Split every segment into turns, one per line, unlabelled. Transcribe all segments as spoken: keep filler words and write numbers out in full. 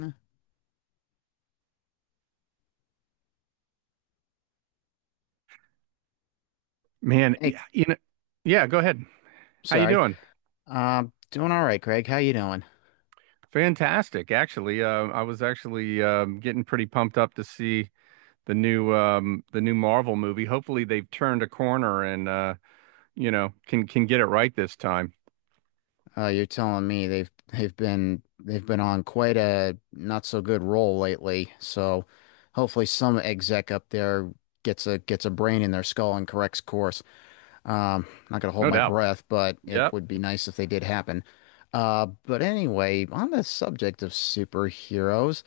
Uh,
Man,
Hey,
yeah, you know, yeah, go ahead. How you
sorry.
doing?
Um, doing all right, Craig. How you doing?
Fantastic, actually. Uh, I was actually um, getting pretty pumped up to see the new um, the new Marvel movie. Hopefully, they've turned a corner and uh, you know can can get it right this time.
Uh, you're telling me they've they've been they've been on quite a not so good roll lately. So hopefully some exec up there gets a gets a brain in their skull and corrects course. Um, not gonna hold
No
my
doubt.
breath, but it
Yep.
would be nice if they did happen. Uh, but anyway, on the subject of superheroes,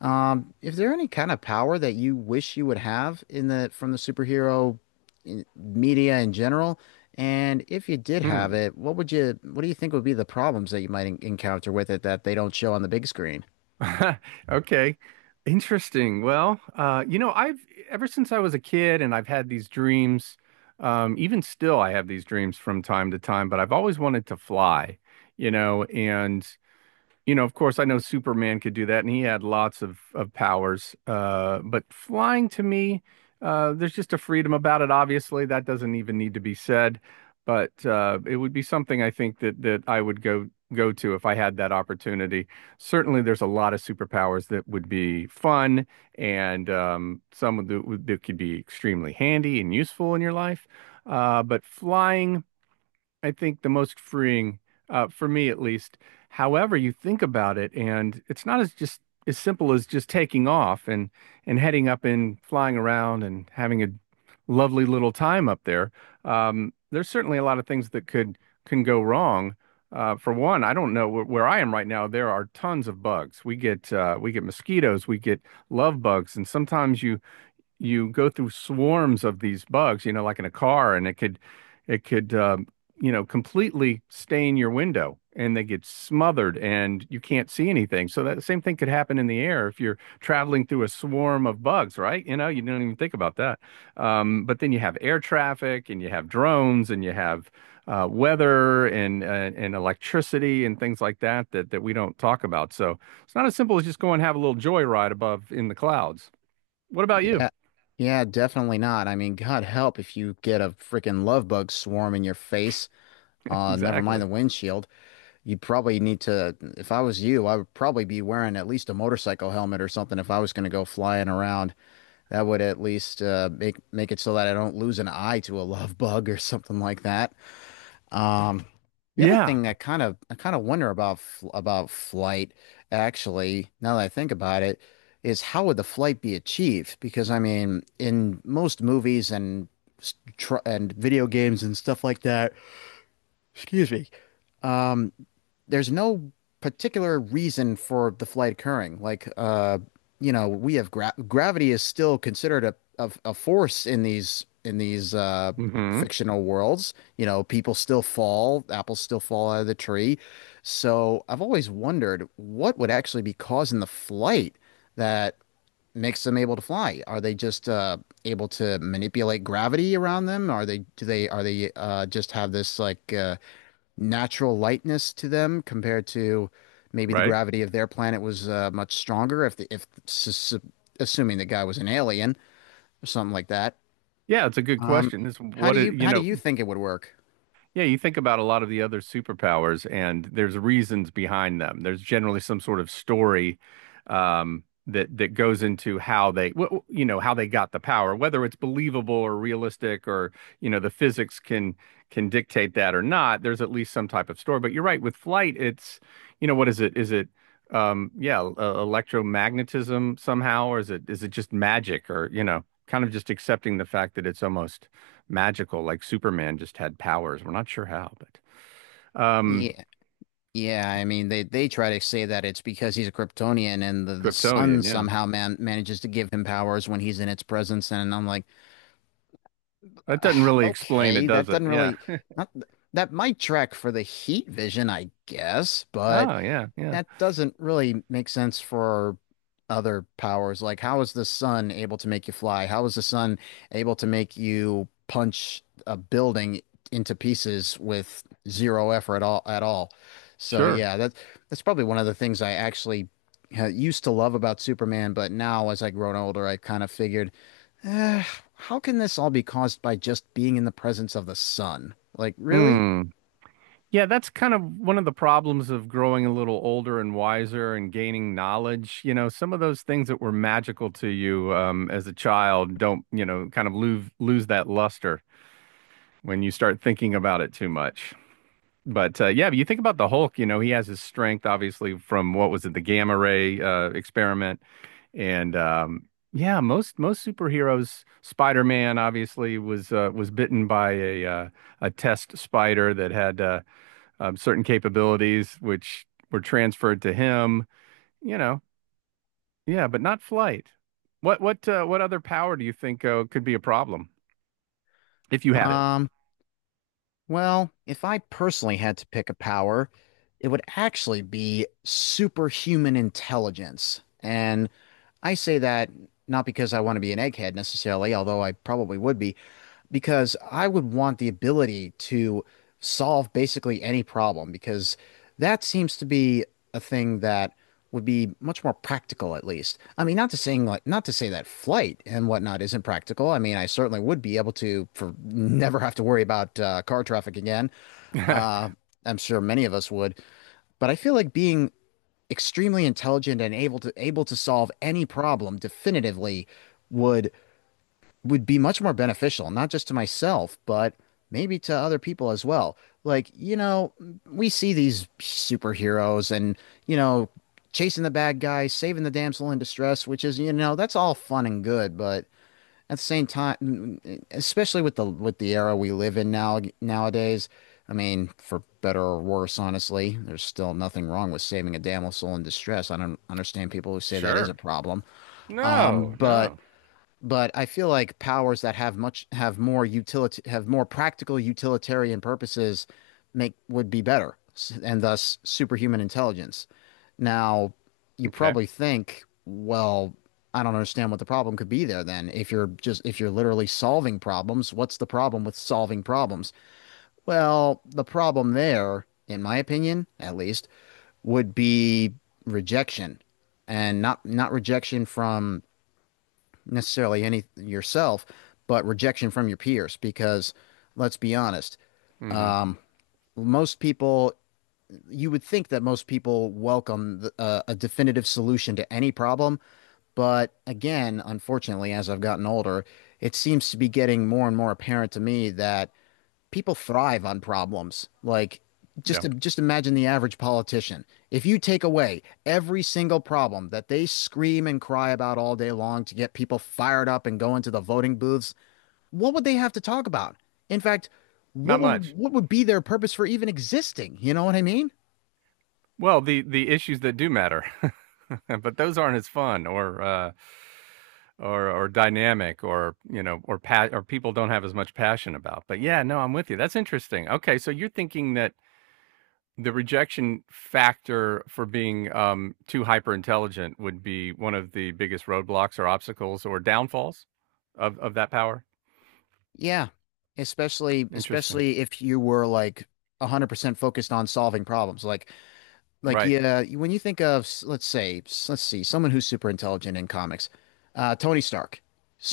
um, if there any kind of power that you wish you would have in the from the superhero in- media in general, and if you did have
Hmm.
it, what would you what do you think would be the problems that you might en- encounter with it that they don't show on the big screen?
Okay. Interesting. Well, uh, you know, I've ever since I was a kid, and I've had these dreams. Um, even still, I have these dreams from time to time, but I've always wanted to fly. You know, and you know, of course, I know Superman could do that, and he had lots of of powers. Uh, but flying to me, uh, there's just a freedom about it. Obviously, that doesn't even need to be said. But uh, it would be something I think that that I would go go to if I had that opportunity. Certainly, there's a lot of superpowers that would be fun, and um, some of the, that could be extremely handy and useful in your life. Uh, but flying. I think the most freeing, uh, for me at least. However, you think about it, and it's not as just as simple as just taking off and and heading up and flying around and having a lovely little time up there. Um, there's certainly a lot of things that could can go wrong. Uh, for one, I don't know where, where I am right now. There are tons of bugs. We get uh, we get mosquitoes, we get love bugs, and sometimes you you go through swarms of these bugs, you know, like in a car, and it could it could um, you know completely stain your window, and they get smothered, and you can't see anything. So that same thing could happen in the air if you're traveling through a swarm of bugs, right? You know, you don't even think about that. Um, but then you have air traffic, and you have drones, and you have uh, weather and uh, and electricity and things like that that that we don't talk about. So it's not as simple as just go and have a little joyride above in the clouds. What about you?
Yeah. Yeah, definitely not. I mean, God help if you get a freaking love bug swarm in your face. Uh, never mind the
Exactly.
windshield. You'd probably need to, if I was you, I would probably be wearing at least a motorcycle helmet or something if I was going to go flying around. That would at least uh, make make it so that I don't lose an eye to a love bug or something like that. Um, the other
Yeah.
thing that kind of I kind of wonder about fl- about flight, actually, now that I think about it, is how would the flight be achieved? Because I mean, in most movies and s- tr- and video games and stuff like that, excuse me, um, there's no particular reason for the flight occurring. Like, uh, you know, we have gra gravity is still considered a, a a force in these in these uh,
Hmm.
fictional worlds. You know, people still fall, apples still fall out of the tree. So I've always wondered what would actually be causing the flight that makes them able to fly. Are they just uh, able to manipulate gravity around them? Are they do they are they uh, just have this like uh, natural lightness to them compared to maybe the
Right.
gravity of their planet was uh, much stronger if the, if assuming the guy was an alien or something like that.
Yeah, it's a good
Um,
question. It's
how
what
do
it,
you
you
how do
know,
you think it would work?
Yeah, you think about a lot of the other superpowers, and there's reasons behind them. There's generally some sort of story um, that that goes into how they, wh- you know, how they got the power, whether it's believable or realistic, or you know, the physics can can dictate that or not. There's at least some type of story. But you're right, with flight, it's, you know, what is it? Is it, um, yeah, uh, electromagnetism somehow, or is it is it just magic, or you know, kind of just accepting the fact that it's almost magical, like Superman just had powers. We're not sure how, but um,
Yeah, yeah. I mean, they they try to say that it's because he's a Kryptonian and the the sun
Kryptonian, yeah.
somehow man manages to give him powers when he's in its presence. And I'm like,
That
"Ugh,
doesn't really explain it,
okay, that
does it?
doesn't
Yeah.
really not that might track for the heat vision, I guess, but.
Oh, yeah, yeah.
That doesn't really make sense for other powers. Like, how is the sun able to make you fly? How is the sun able to make you punch a building into pieces with zero effort at all at all? So
Sure.
yeah, that's that's probably one of the things I actually uh, used to love about Superman, but now as I grown older, I kind of figured, eh, how can this all be caused by just being in the presence of the sun? Like, really?
Hmm. Yeah, that's kind of one of the problems of growing a little older and wiser and gaining knowledge. You know, some of those things that were magical to you um, as a child don't, you know, kind of lose lose that luster when you start thinking about it too much. But uh, yeah, but you think about the Hulk, you know, he has his strength obviously from what was it, the gamma ray uh, experiment. And um, yeah, most most superheroes, Spider-Man obviously was uh, was bitten by a uh, a test spider that had uh, um, certain capabilities which were transferred to him. You know, yeah, but not flight. What what uh, what other power do you think uh, could be a problem if you had it?
Um, Well, if I personally had to pick a power, it would actually be superhuman intelligence. And I say that not because I want to be an egghead necessarily, although I probably would be, because I would want the ability to solve basically any problem because that seems to be a thing that would be much more practical at least. I mean, not to saying like not to say that flight and whatnot isn't practical. I mean, I certainly would be able to for never have to worry about uh, car traffic again. Uh, I'm sure many of us would, but I feel like being extremely intelligent and able to able to solve any problem definitively would would be much more beneficial, not just to myself, but maybe to other people as well. Like, you know, we see these superheroes and, you know, chasing the bad guy, saving the damsel in distress, which is, you know, that's all fun and good, but at the same time, especially with the with the era we live in now nowadays, I mean, for better or worse, honestly, there's still nothing wrong with saving a damsel in distress. I don't understand people who say that is a
Sure.
problem,
No,
but
no.
but I feel like powers that have much have more utility have more practical utilitarian purposes make would be better, s- and thus superhuman intelligence. Now, you
Okay.
probably think, well, I don't understand what the problem could be there then. If you're just if you're literally solving problems, what's the problem with solving problems? Well, the problem there, in my opinion, at least, would be rejection and not not rejection from necessarily any yourself, but rejection from your peers. Because let's be honest,
Mhm.
most people, you would think that most people welcome the, uh, a definitive solution to any problem. But again, unfortunately, as I've gotten older, it seems to be getting more and more apparent to me that people thrive on problems. Like,
Yeah.
just just imagine the average politician. If you take away every single problem that they scream and cry about all day long to get people fired up and go into the voting booths, what would they have to talk about? In fact, what
Not
would
much.
what would be their purpose for even existing? You know what I mean?
Well, the the issues that do matter, but those aren't as fun or uh, or or dynamic or you know or pa- or people don't have as much passion about. But yeah, no, I'm with you. That's interesting. Okay, so you're thinking that the rejection factor for being um, too hyper intelligent would be one of the biggest roadblocks or obstacles or downfalls of of that power.
Yeah. Especially
Interesting.
especially if you were like one hundred percent focused on solving problems. Like Like
Right.
yeah, when you think of s- let's say s- let's see someone who's super intelligent in comics, uh, Tony Stark.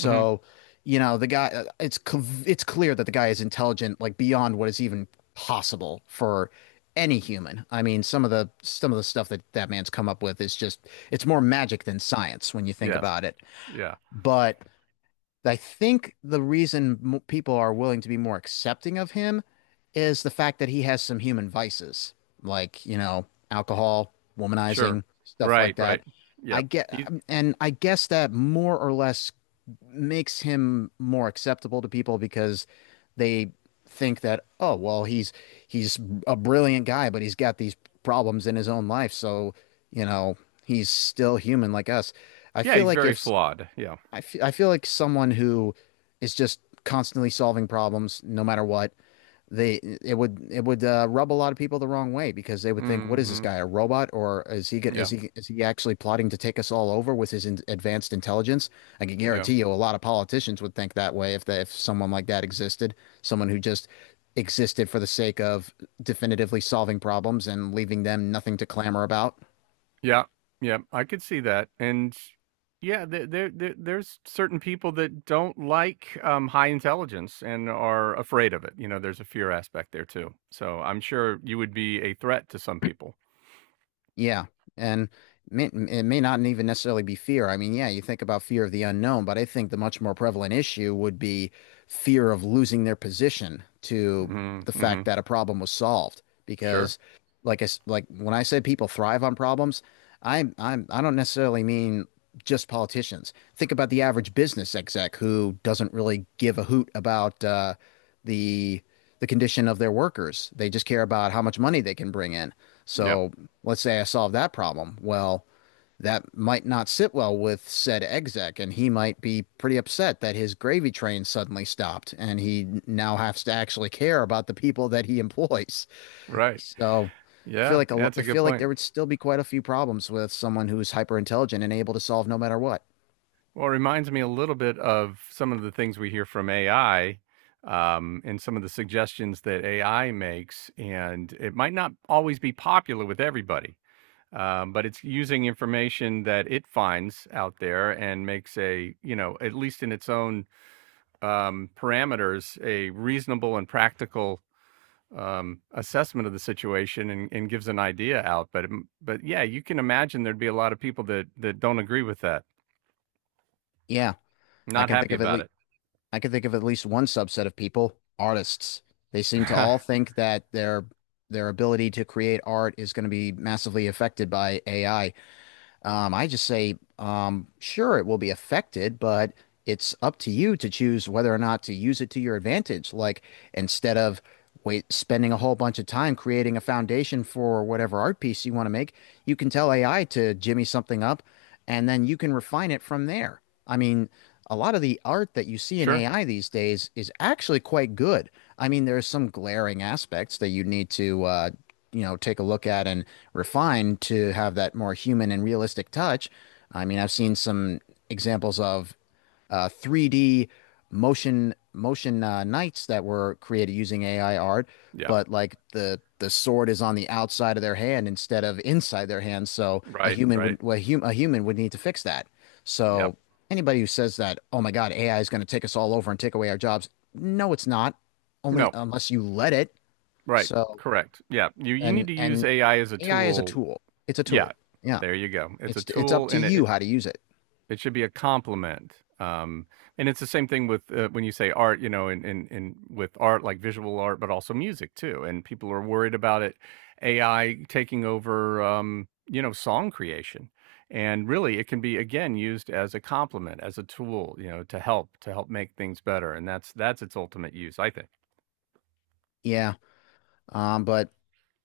Hmm.
you know the guy. Uh, It's cl- it's clear that the guy is intelligent like beyond what is even possible for any human. I mean, some of the some of the stuff that that man's come up with is just it's more magic than science when you think
Yes.
about it.
Yeah.
But I think the reason mo people are willing to be more accepting of him is the fact that he has some human vices, like, you know, alcohol,
Sure.
womanizing, stuff
Right.
like that.
Right.
I
Yeah.
get,
He's
and I guess that more or less makes him more acceptable to people because they think that, oh, well, he's he's a brilliant guy, but he's got these problems in his own life, so, you know, he's still human like us. I
yeah.
feel
He's
like
very
if
flawed. Yeah.
I feel, I feel like someone who is just constantly solving problems, no matter what, they it would it would uh, rub a lot of people the wrong way because they would think, what is this
Mhm.
guy, a robot, or is he going is
Yeah,
he is he actually plotting to take us all over with his in advanced intelligence? I can
yeah.
guarantee you, a lot of politicians would think that way if the, if someone like that existed, someone who just existed for the sake of definitively solving problems and leaving them nothing to clamor about.
Yeah, yeah, I could see that, and yeah, there there there there's certain people that don't like, um, high intelligence and are afraid of it, you know, there's a fear aspect there too, so I'm sure you would be a threat to some people.
Yeah. And may, it may not even necessarily be fear. I mean, yeah, you think about fear of the unknown, but I think the much more prevalent issue would be fear of losing their position to
Mhm,
the fact
mhm.
that a problem was solved.
Sure.
Because, like I, s- like when I said people thrive on problems, I'm, I'm, I don't necessarily mean just politicians. Think about the average business exec who doesn't really give a hoot about uh, the the condition of their workers. They just care about how much money they can bring in.
Yep.
So let's say I solve that problem. Well, that might not sit well with said exec, and he might be pretty upset that his gravy train suddenly stopped, and he now has to actually care about the people that he employs.
Right.
So
Yeah,
I feel
yeah.
like a lo-
That's a
I
good
feel like there
point.
would still be quite a few problems with someone who's hyper intelligent and able to solve no matter what.
Well, it reminds me a little bit of some of the things we hear from A I, um, and some of the suggestions that A I makes. And it might not always be popular with everybody, um, but it's using information that it finds out there and makes a, you know, at least in its own um, parameters, a reasonable and practical um assessment of the situation and, and gives an idea out but it- but yeah you can imagine there'd be a lot of people that that don't agree with that,
Yeah, I
not
can think
happy
of at
about
least.
it.
I can think of at least one subset of people, artists. They seem to all think that their their ability to create art is going to be massively affected by A I. Um, I just say, um, sure, it will be affected, but it's up to you to choose whether or not to use it to your advantage. Like instead of wait, spending a whole bunch of time creating a foundation for whatever art piece you want to make, you can tell A I to jimmy something up, and then you can refine it from there. I mean, a lot of the art that you see in
Sure.
A I these days is actually quite good. I mean, there's some glaring aspects that you need to uh, you know, take a look at and refine to have that more human and realistic touch. I mean, I've seen some examples of uh, three D motion motion uh, knights that were created using A I art,
Yeah.
but like the the sword is on the outside of their hand instead of inside their hand, so a
Right,
human
right.
would well, a, hum, a human would need to fix that.
Yep.
So anybody who says that, oh my God, A I is going to take us all over and take away our jobs, no, it's not. Only
No.
unless you let it.
Right.
So
Correct. Yeah. You you
and
need to use
and
A I as a
A I is a
tool.
tool. It's a
Yeah.
tool. Yeah.
There you go. It's a
It's it's up
tool
to
and
you
it
how to use it.
it should be a complement. Um, and it's the same thing with uh, when you say art, you know, and in, in, in with art like visual art, but also music too. And people are worried about it, A I taking over, um, you know, song creation. And really, it can be again used as a complement, as a tool, you know, to help to help make things better. And that's that's its ultimate use, I think.
Yeah. Um, but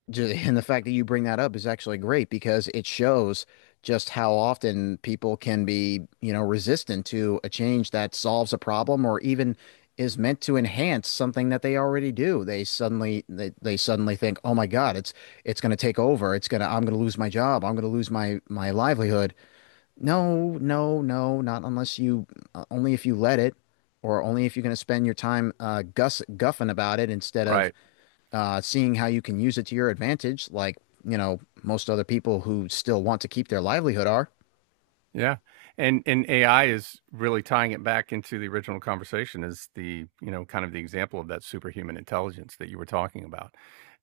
ju- and the fact that you bring that up is actually great because it shows just how often people can be, you know, resistant to a change that solves a problem or even is meant to enhance something that they already do. They suddenly they, they suddenly think, "Oh my God, it's it's going to take over. It's going to I'm going to lose my job. I'm going to lose my my livelihood." No, no, no, not unless you, uh, only if you let it, or only if you're going to spend your time uh, guss guffing about it instead of
Right.
uh, seeing how you can use it to your advantage, like, you know, most other people who still want to keep their livelihood are.
Yeah. And and A I is really tying it back into the original conversation is the, you know, kind of the example of that superhuman intelligence that you were talking about.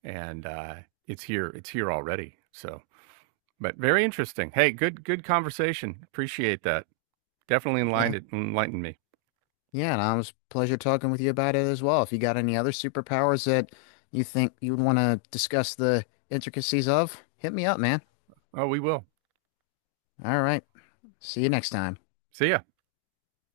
And uh it's here, it's here already. So, but very interesting. Hey, good good conversation. Appreciate that. Definitely
Yeah.
enlightened enlightened me.
Yeah, and it was a pleasure talking with you about it as well. If you got any other superpowers that you think you would want to discuss the intricacies of, hit me up, man.
Oh, we will.
All right. See you next time.
See ya.